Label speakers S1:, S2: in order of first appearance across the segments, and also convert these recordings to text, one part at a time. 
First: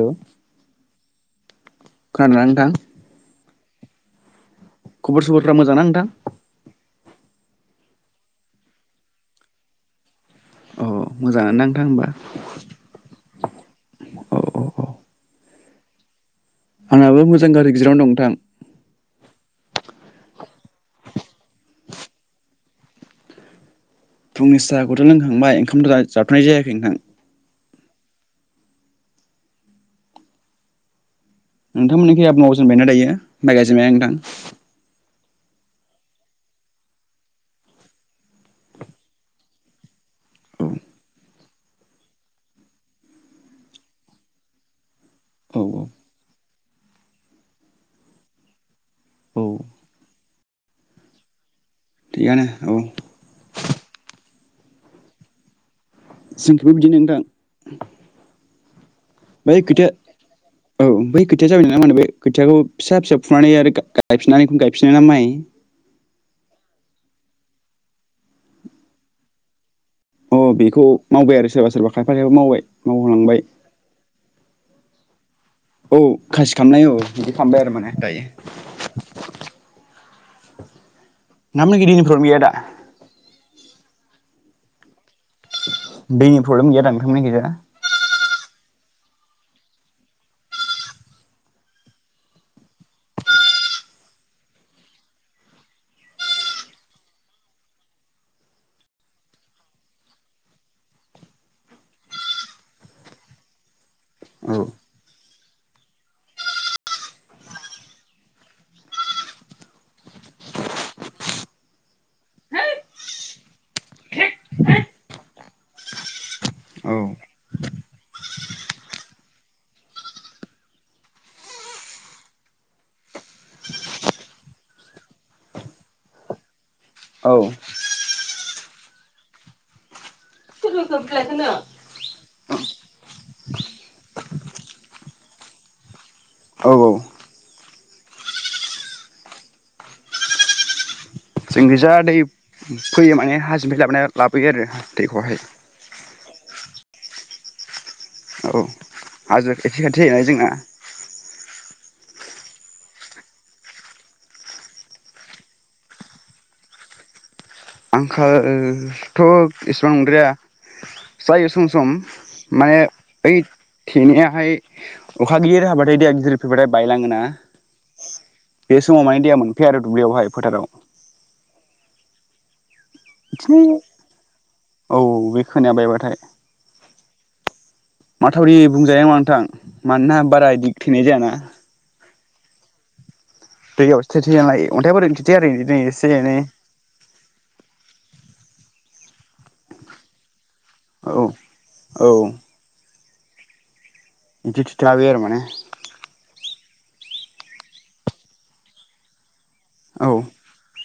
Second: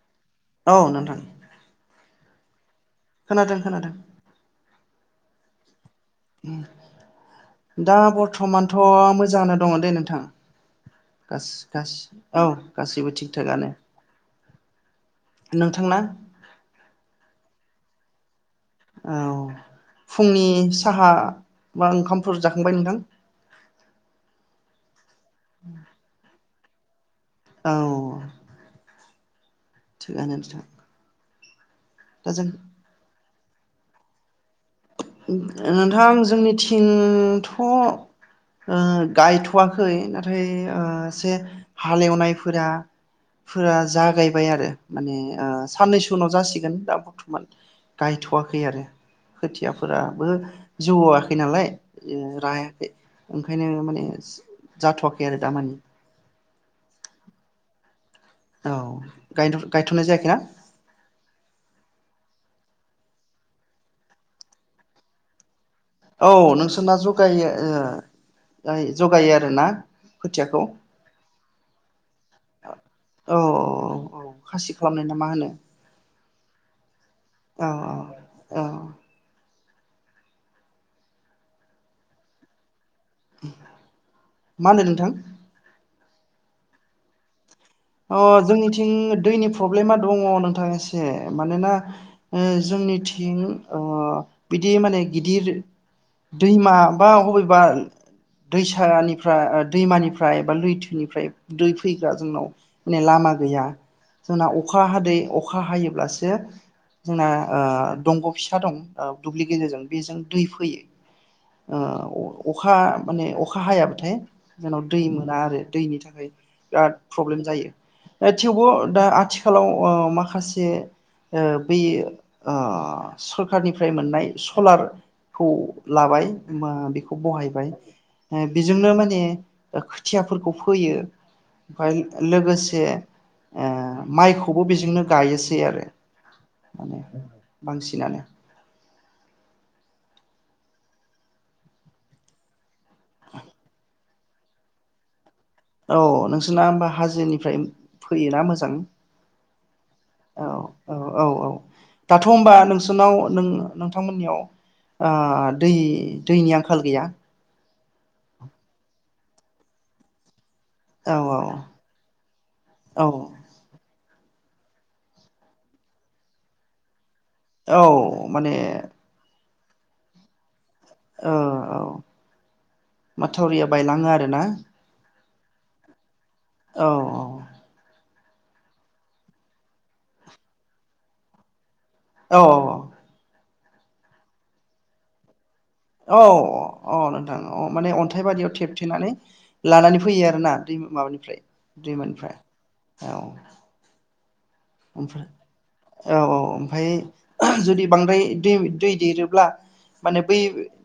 S1: औ
S2: औ नोंथां
S1: खानादोंना नोंथां
S2: खोनादों खोनादों
S1: खबर सबरफ्रा मोजां ना नोंथां
S2: दा बर्थमानथ' मोजाङानो दङ दे नोंथां
S1: अ मोजाङानो ना नोंथां होमबा
S2: [unintelligible] औ गासैबो थिग थाकानो
S1: औ
S2: नोंथांना
S1: आंहाबो मोजां गारि गेजेरावनो दं नोंथां
S2: औ फुंनि साहा बा ओंखामफोर जाखांबाय नोंथां
S1: फुंनि साखौ ज' लोंखांबाय ओंखाम‌ जाथनाय जायाखै [inaudible]
S2: औ [unintelligible]
S1: नोंथांमोननिखै
S2: दा
S1: आब
S2: जों
S1: मावजेनबायना दायो माय गायजोबाय नोंथां
S2: नोंथां जोंनिथिंथ' गायथ'वाखै नाथाय एसे हालेवनायफोरा फोरा जागायबाय आरो माने
S1: औ औ
S2: साननैसो उनाव जासिगोन दा बर्थमान गायथ'वाखै आरो
S1: औ
S2: खोथियाफोराबो जौवाखै नालाय
S1: थिगानो औ
S2: रायाखै ओंखायनो माने जाथ'वाखै आरो दामानि
S1: जोंखैबो बिदि नोंथां
S2: औ
S1: बै खोथिया
S2: गायथ'नाय जायाखैना
S1: औ बै खोथिया जाबाय ना मानो बे खोथियाखौ फिसा फिसा फुनानै आरो गायफिनानै गायफिनो ना माइ
S2: औ नोंसोरना जगायो ओ जगायो आरोना
S1: अ
S2: खोथियाखौ
S1: बेखौ मावबाय आरो सोरबा सोरबा खायफा खायफा मावबाय
S2: औ
S1: मावहोलांबाय
S2: औ खासि खालामनाय ना मा होनो
S1: औ खासि खामनाय औ बिदि फामबाय
S2: औ
S1: आरो माने दायो
S2: औ
S1: [unintelligible]
S2: मा होनदो नोंथां?
S1: दैनि प्रब्लेम गैया दा नोंथां मोननिजा?
S2: अ जोंनिथिं दैनि प्रब्लेमा दङ नोंथां एसे मानोना ओ जोंनिथिं ओ बिदि माने गिदिर दैमा बा अबेबा दैसानिफ्राय ओ दैमानिफ्राय बा लैथोनिफ्राय दै फैग्रा जोंनाव माने लामा गैया। जोंना
S1: औ
S2: अखा हादै अख अखा हायोब्लासो जोंना ओ दंग' फिसा दं ओ दुब्लि गेजेरजों बेजों दै फोयो। ओ अखा माने अखा हायाबाथाय जोंनाव दै मोना आरो दैनि थाखाय
S1: औ
S2: बिराद प्रब्लेम जायो। ओ थेवबो दा आथिखालाव ओ माखासे ओ बै आ सरखारनिफ्राय मोननाय सलारखौ लाबाय मा बेखौ
S1: औ
S2: बहायबाय ओ बेजोंनो माने खोथियाफोरखौ फोयो ओमफ्राय लोगोसे दे ओ माइखौबो बेजोंनो गायोसै आरो
S1: औ
S2: माने बांसिनानो।
S1: जोंखिजा दै फैयो माने हाजोनिफ्राय लाबोनायर लाबोयो आरो दैेख'हाय
S2: औ नोंसोरना होमबा हाजोनिफ्राय फैयोना
S1: औ
S2: मोजां
S1: हाजो खाथि खाथि जायोना जोंना
S2: औ औ औ औ दाथ' होमबा नोंसोनाव नों नोंथांमोननियाव ओ दै दैनि आंखाल गैया?
S1: आंखाल थ' इसिबां नंद्राया
S2: औ
S1: जायो सम सम माने
S2: औ
S1: ओइ थेनिया हाय अखा गिदिर हाबाथाय दैया गिदिर फैबाथाय बायलाङोना?
S2: औ माने
S1: फे आरो दुब्लियावहाय फोथाराव
S2: ओ औ
S1: बिदिनो
S2: माथावरिया बायलाङो आरो ना
S1: औ बे खोनाया बायबाथाय
S2: औ औ
S1: माथावरि बुंजायामा नोंथां मानोना बारा दिग थैनाय जायाना।
S2: औ औ औ
S1: दैयावसो थे थेना लायो अन्थाइ बोरैनो थेथेया आरो बिदिनो एसे
S2: औ
S1: एनै
S2: अ नोंथां अ माने अन्थाइबारियाव थि खेबथेनानै लानानै फैयो आरोना दै
S1: औ
S2: माबानिफ्राय
S1: औ
S2: दैमानिफ्राय। औ
S1: बिदि थेथाबाय आरो
S2: ओमफा
S1: माने
S2: औ औ ओमफ्राय [unintelligible] जुदि बांद्राय दै दै देरोब्ला
S1: औ
S2: माने बै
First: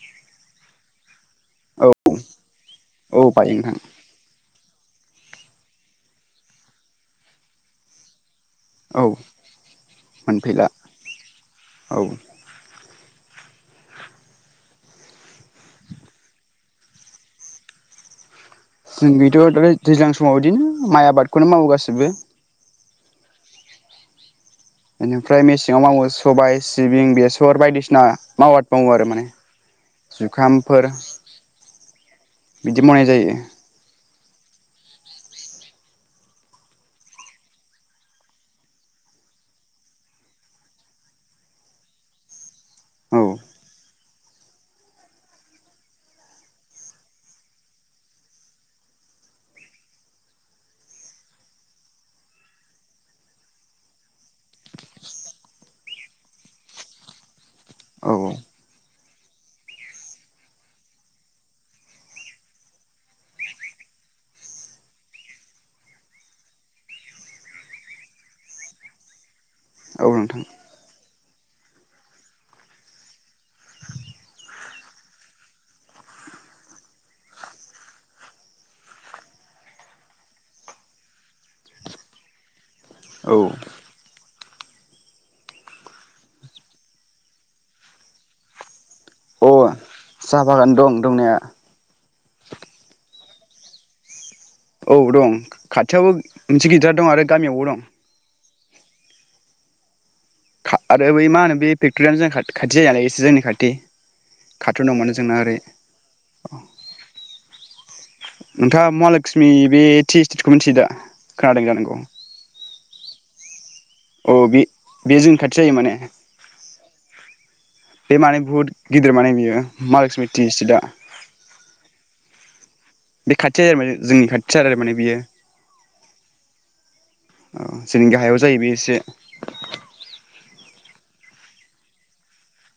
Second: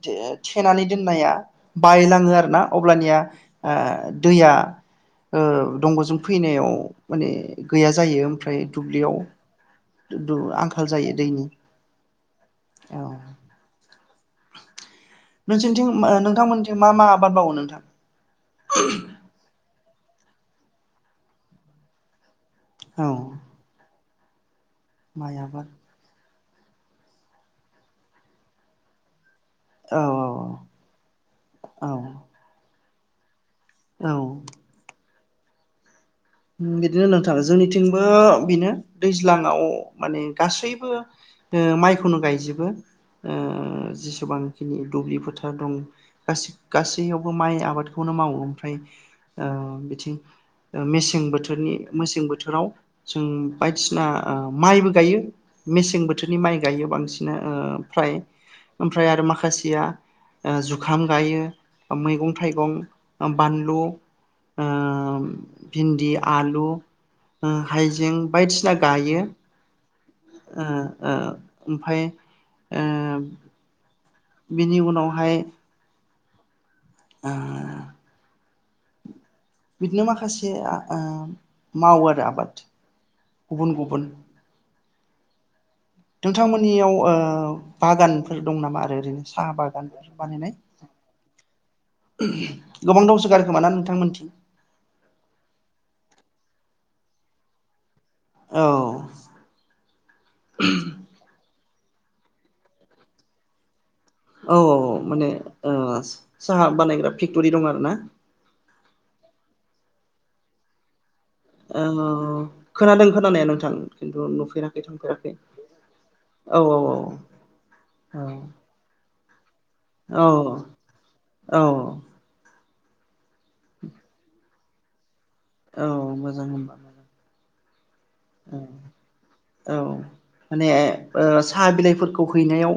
S2: थे-थेनानै दोननाया
S1: औ
S2: बायलाङो आरो ना अब्लानिया
S1: औ बायो नोंथां
S2: ओ दैया ओ दंग'जों फैनायाव माने गैया जायो ओमफ्राय
S1: औ
S2: दुब्लियाव दु-दु
S1: मोनफैला
S2: आंखाल जायो दैनि।
S1: औ
S2: औ नोंसोरनिथिं नोंथांमोनथि मा मा आबाद मावो नोंथां?
S1: जों बेथ' द दैज्लां समाव बिदिनो माइ आबादखौनो मावो गासैबो
S2: औ माइ
S1: बेनिफ्राय
S2: आबाद
S1: मेसेङाव मावो सबाया सिबिं बेसर बायदिसिना माव आद मावो आरो माने
S2: औ औ
S1: जुखामफोर
S2: औ औ
S1: बिदि मावनाय जायो
S2: औ बिदिनो नोंथाङा जोंनिथिंबो बेनो दैज्लाङाव माने गासैबो ओ माइखौनो गायजोबो
S1: औ
S2: ओ जेसेबांखिनि दुब्लि फोथार दं गासै गासैयावबो माइ आबादखौनो मावो ओमफ्राय ओ बिथिं मेसें मेसें बोथोरनि मेसें बोथोराव जों बायदिसिना माइबो गायो मेसें बोथोरनि माइ गायो बांसिन ओ
S1: औ
S2: फ्राय ओमफ्राय आरो माखासेया जुखाम गायो मैगं थाइगं ओ बानलु ओ भिन्दि आलु ओ हायजें हो बायदिसिना गायो
S1: औ नोंथां
S2: ओ ओ ओमफाय ओ बिनि उनावहाय ओ बिदिनो माखासे ओ मावो आरो आबाद
S1: औ
S2: गुबुन गुबुन नोंथांमोननियाव ओ बागानफोर दं नामा आरो ओरैनो
S1: अ
S2: साहा बागान
S1: साहा बागान दं दंनाया
S2: गोबां दंसो गारोखोमा ना नोंथांमोनथिं
S1: औ दं खाथियावबो मोनसे गिदिर दं आरो गामियावबो दं
S2: औ
S1: आरो बै मा होनो बे फेक्ट'रियानो जोंनि खाथि जायो एसे जोंनि खाथि
S2: औ औ
S1: कार्टुनाव मोनो
S2: माने
S1: जोंना ओरै
S2: ओ साहा बानायग्रा फेक्ट'रि दं आरोना
S1: नोंथाङा महा लक्समि बे टि स्टेटखौ मिथियो दा? खोनादों
S2: औ
S1: जानांगौ
S2: खोनादों खोनानाया नोंथां खिन्थु
S1: औ बे
S2: नुफेराखै
S1: बे
S2: थांफेराखै
S1: जोंनि खाथि जायो माने
S2: औ औ औ
S1: बे माने बुहुत गिदिर माने बियो महा लक्समि
S2: औ
S1: टि स्टेट
S2: औ औ
S1: बे खाथिया [inaudible] जोंनि खाथियाथार आरो माने बियो
S2: औ मोजां
S1: औ जोंनि गाहायाव
S2: औ
S1: जायो बे एसे
S2: ओ‌ साहा बिलाइफोरखौ हैनायाव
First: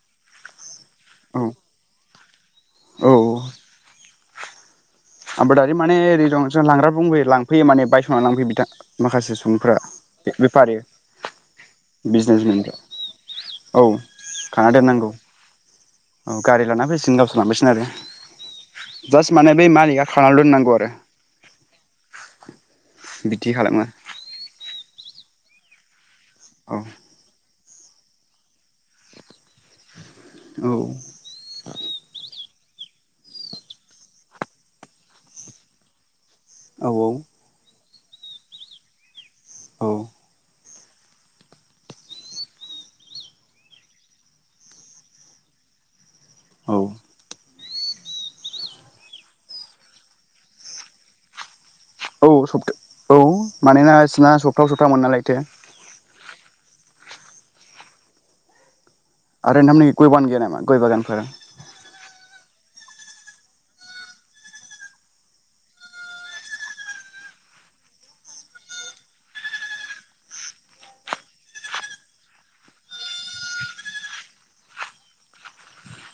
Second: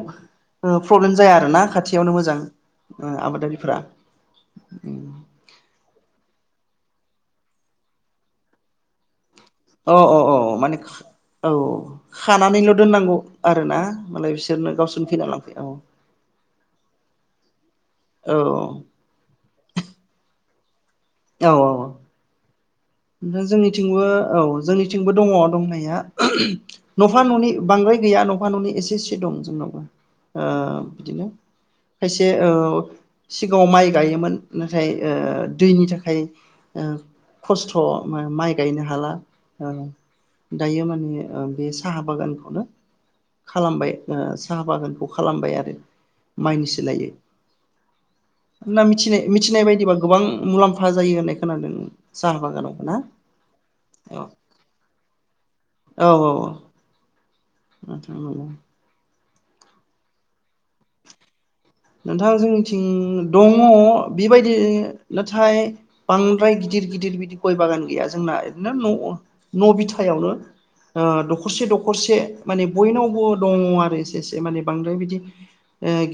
S2: ओ प्रब्लेम जाया
S1: औ
S2: आरो ना खाथियावनो मोजां
S1: औ
S2: आबादारिफोरा [inaudible]
S1: आबादारि माने ओरै दं लांग्रा बुबोयो लांफैयो माने बायस'ना लांफैयो बिथां माखासे सुबुंफ्रा
S2: अ अ अ
S1: बेफारि
S2: माने औ
S1: बिजनेसमेनफ्रा
S2: खानानैल' दोननांगौ आरोना
S1: औ
S2: मालाय
S1: खाना
S2: बिसोरनो
S1: दोननांगौ
S2: गावसोरनो फैनानै लांफैयो औ
S1: औ गारि लाना फैसिगोन गावसोर लांफैसिगोन आरो
S2: औ
S1: बे मालिकआ खानाल दोननांगौ आरो
S2: औ औ
S1: [inaudible]
S2: ओमफाय
S1: बिदि खालामो
S2: जोंनिथिंबो औ जोंनि थिंबो दङ दंनाया
S1: औ
S2: न'फा न'नै बांद्राय गैया न'फा न'नै एसे एसे दं जोंनाव
S1: औ
S2: बिदिनो खायसे सिगाङाव माइ गायोमोन नाथाय दैनि थाखाय
S1: औ
S2: खस्थ' माइ गायनो हाला औ दायो माने ओ बे साहा बागानखौनो खालामबाय ओ साहा बागानखौ खालामबाय आरो माइनि सोलायै मिथिनाय मिथिनाय बायदिबा गोबां मुलाम्फा जायो होननाय खोनादों
S1: औ
S2: साहा बागानाव ना
S1: सफता औ मानोना
S2: औ
S1: बिसिना सब्थायाव सब्था मोनो नालायथो
S2: औ [unintelligible]
S1: आरो नोंथांमोननिखै गयबागान गैया नामा गय बागानफोर
S2: नोंथाङा जोंनिथिं दङ बेबायदि नाथाय बांद्राय गिदिर गिदिर बिदि गय बागान गैया जोंना ओरैनो न' न' बिथायावनो दखरसे दखरसे माने बयनावबो दङ आरो एसे एसे माने बांद्राय बिदि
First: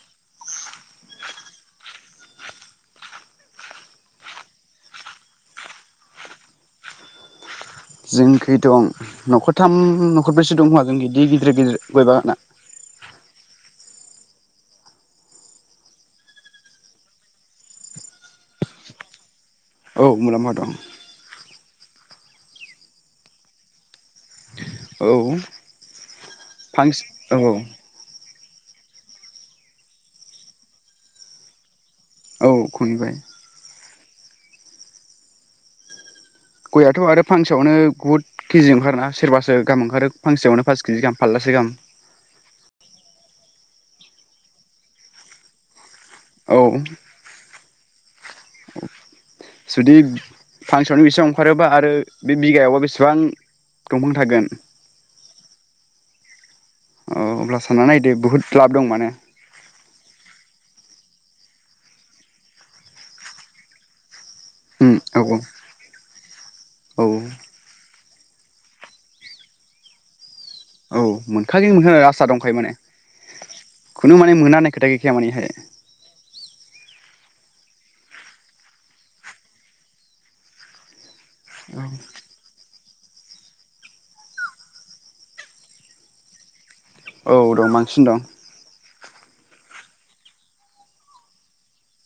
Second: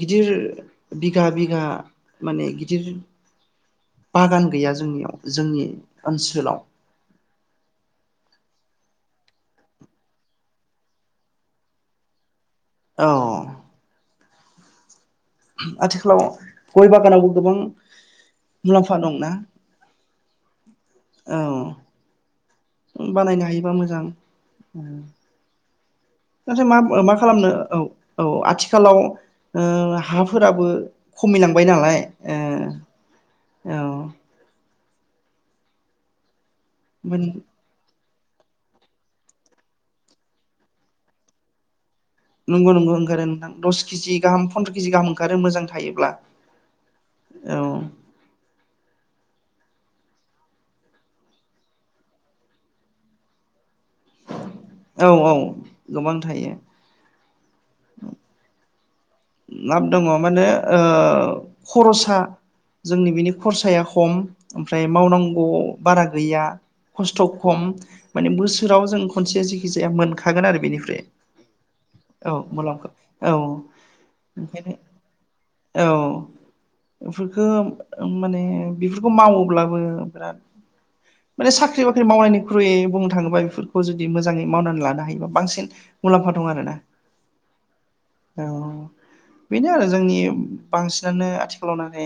S2: गिदिर बिघा बिघा माने गिदिर बागान गैया जोंनियाव जोंनि ओनसोलाव
S1: जोंखै दं न'खरथाम न'खरब्रैसो दंखोमा जोंखै इदि गिदिर गिदिर गिदिर गय बागाना
S2: औ आथिखालाव गय बागानावबो गोबां मुलाम्फा दंना
S1: औ मुलाम्फा दं
S2: औ बानायनो हायोबा मोजां
S1: औ
S2: नाथाय मा खालामनो औ औ औ आथिखालाव ओ हाफोराबो खमिलांबाय नालाय
S1: औ खमिबाय
S2: ओ औ
S1: गयआथ' आरो फांसेआवनो बुहुद केजि ओंखारोना सोरबासो गाहाम ओंखारो फांसेयावनो फास केजि गाहाम फारलासे गाहाम
S2: नंगौ नंगौ ओंखारो नोंथां दस केजि गाहाम फन्द्र' केजि गाहाम ओंखारो मोजां थायोब्ला
S1: औ
S2: औ
S1: जुदि फांसन ओंखारोबा आरो बे बिगायावबा बेसेबां दंफां थागोन
S2: औ औ गोबां थायो
S1: औ अब्ला साननानै नायदो बुहुत लाब दं माने
S2: लाब दङ माने ओ खरसा जोंनि बिनि खरसाया खम ओमफ्राय
S1: उम औ
S2: मावनांगौ बारा गैया
S1: औ
S2: खस्थ खम माने बोसोराव जों खनसे जेखि जाया मोनख हागोन आरो बेनिफ्राय
S1: औ मोनखागोन मोनखागोन आसा
S2: औ मुलामफा औ
S1: ने मोनना होननाय
S2: ओंखायनो
S1: खोथा गैखाया मानेहाय
S2: औ बेफोरखो माने बेफोरखौ मावोब्लाबो बिराद माने साख्रि
S1: औ
S2: बाख्रि मावनायनिख्रुय बुंनो थाङोबा बेफोरखौ जुदि मोजाङै मावनानै लानो हायोबा बांसिन मुलाम्फा दं आरो ना
S1: औ दं बांसिन दं
S2: बेनो आरो जोंनि बांसिनानो आथिखालाव माने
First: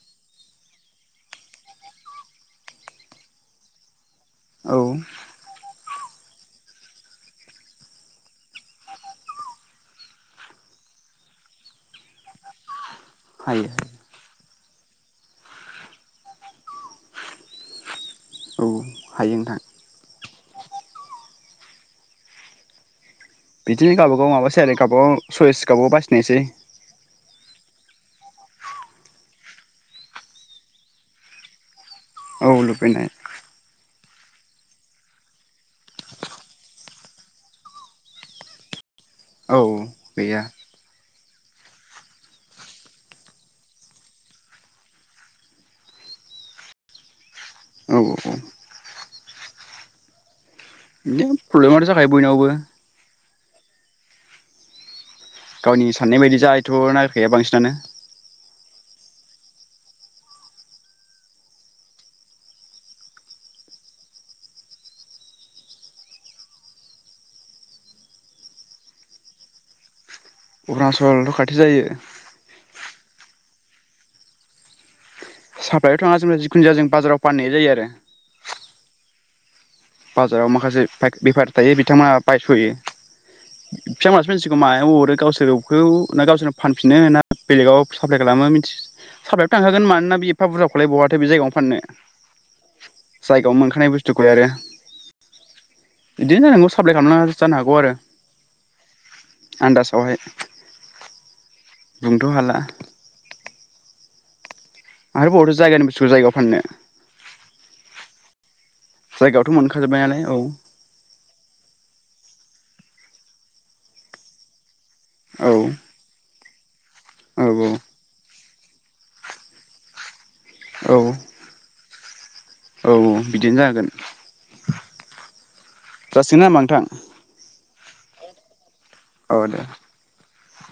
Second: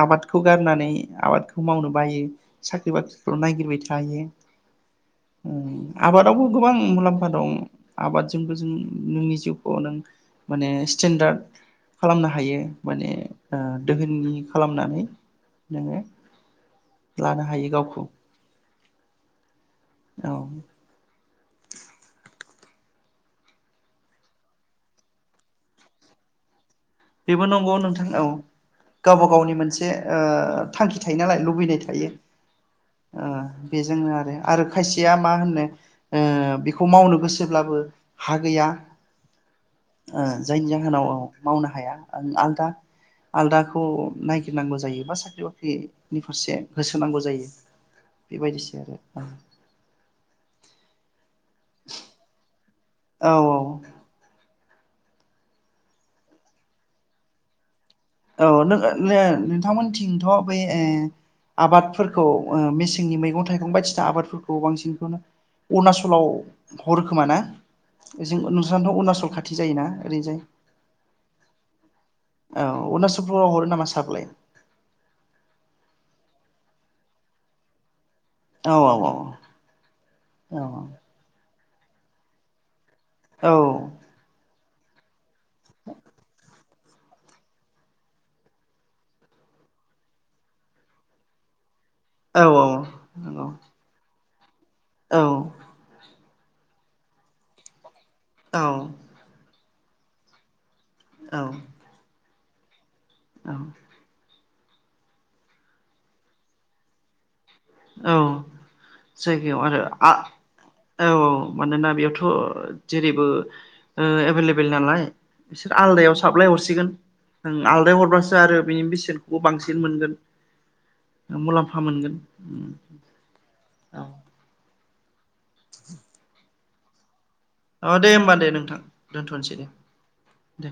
S2: आबादखौ गारनानै आबादखौ मावनो बायो साख्रि बाख्रिखौल नायगिरबाय थायो
S1: औ
S2: उम आबादावबो गोबां मुलाम्फा दं आबादजोंबो जों नोंनि जिउखौ नों माने स्टेेनडार्ड खालामनो हायो माने ओ
S1: हायो
S2: दोहोनि खालामनानै नोङो लानो हायो गावखौ
S1: औ हायो नोंथां
S2: औ
S1: बिदिनो गावबा गाव माबासै आरो गाबाव सयस गाबाव बासिनायसै
S2: बेबो नंगौ नोंथां औ गावब गावनि मोनसे ओ थांखि थायो नालाय लुबैनाय थायो
S1: औ लुबैनाय
S2: ओ बेजोंनो आरो आरो खायसेया मा होनो ओ बेखौ मावनो गोसोब्लाबो हा गैया
S1: औ
S2: ओ
S1: गैया
S2: जायनि जाहोनाव मावनो ह हाया आलदा-आलदाखौ नायगिरनांगौ जायो बा साख्रि बाख्रिनि फारसे होसोनांगौ जायो
S1: औ औ
S2: बेबायदिसो आरो
S1: बिदिनो प्रब्लेमाथ जाखायो बयनियावबो
S2: औ औ
S1: गावनि साननाय बायदि जायथ नागिरखाया बांसिनानो
S2: औ नों नों नोंथांमोनथिंथ बै ओ आबादफोरखौ मेसेंनि मैगं थाइगं बायदिसिना आबादफोरखौ बांसिनखौनो अरुणाचलाव हरोखोमा न ओजों नोंसोरनाथ अरुणाचल खाथि जायोना ओरैनोजाय
S1: अरुणाचलथ खाथि जायो
S2: चलाव हरो नामा सापलाय
S1: साफायाव थांया जिखुनु जाया जों बाजाराव फाननाय जायो आरो
S2: औ औ औ
S1: बाजाराव माखासे पाय बेफार दायो बिथाङा बायसयो
S2: औ
S1: म [unintelligible] खौ मायाव हरो गावसोरखौ ना गावसोरनो फानफिनो ना बेलेगाव साफ्लाय खालामो मिथि साप्लाायथ थांखागोन मानोना बे एफा बुरजाखौलाय बहाथो बे जायगायावनो फाननो
S2: औ औ
S1: थुखलाय आरो
S2: औ
S1: बिदिनो जानांगौ साप्लाय खालामना जानो हागौ आरो।
S2: औ
S1: आनदासाव हाय
S2: औ
S1: बुंनोथ हाला
S2: औ
S1: आरो बहाथो जायगानि बेसुथुखौ जायगायाव फाननो
S2: औ
S1: जायगायावथ'
S2: जायगायाव आरो
S1: मोनखाजोब्बाय
S2: आ
S1: नालाय औ
S2: औ मानोना बेयावथ' जेरैबो ओ एभेललेबेल नालाय
S1: औ
S2: बिसोर आलदायाव साबलाय हरसिग सिगोन ओं
S1: औ
S2: आलदायाव हरबासो आरो बिनि बेसेनखौबो बांसिन मोनगोन।
S1: औ
S2: मुलाम्फा मोनगोन
S1: औ बिदिनो जागोन।
S2: औ
S1: जासिगोन ना होमबा नोंथां
S2: अ दे होनोमबा दे नोंथां। दोनथ'नोसै दे। दे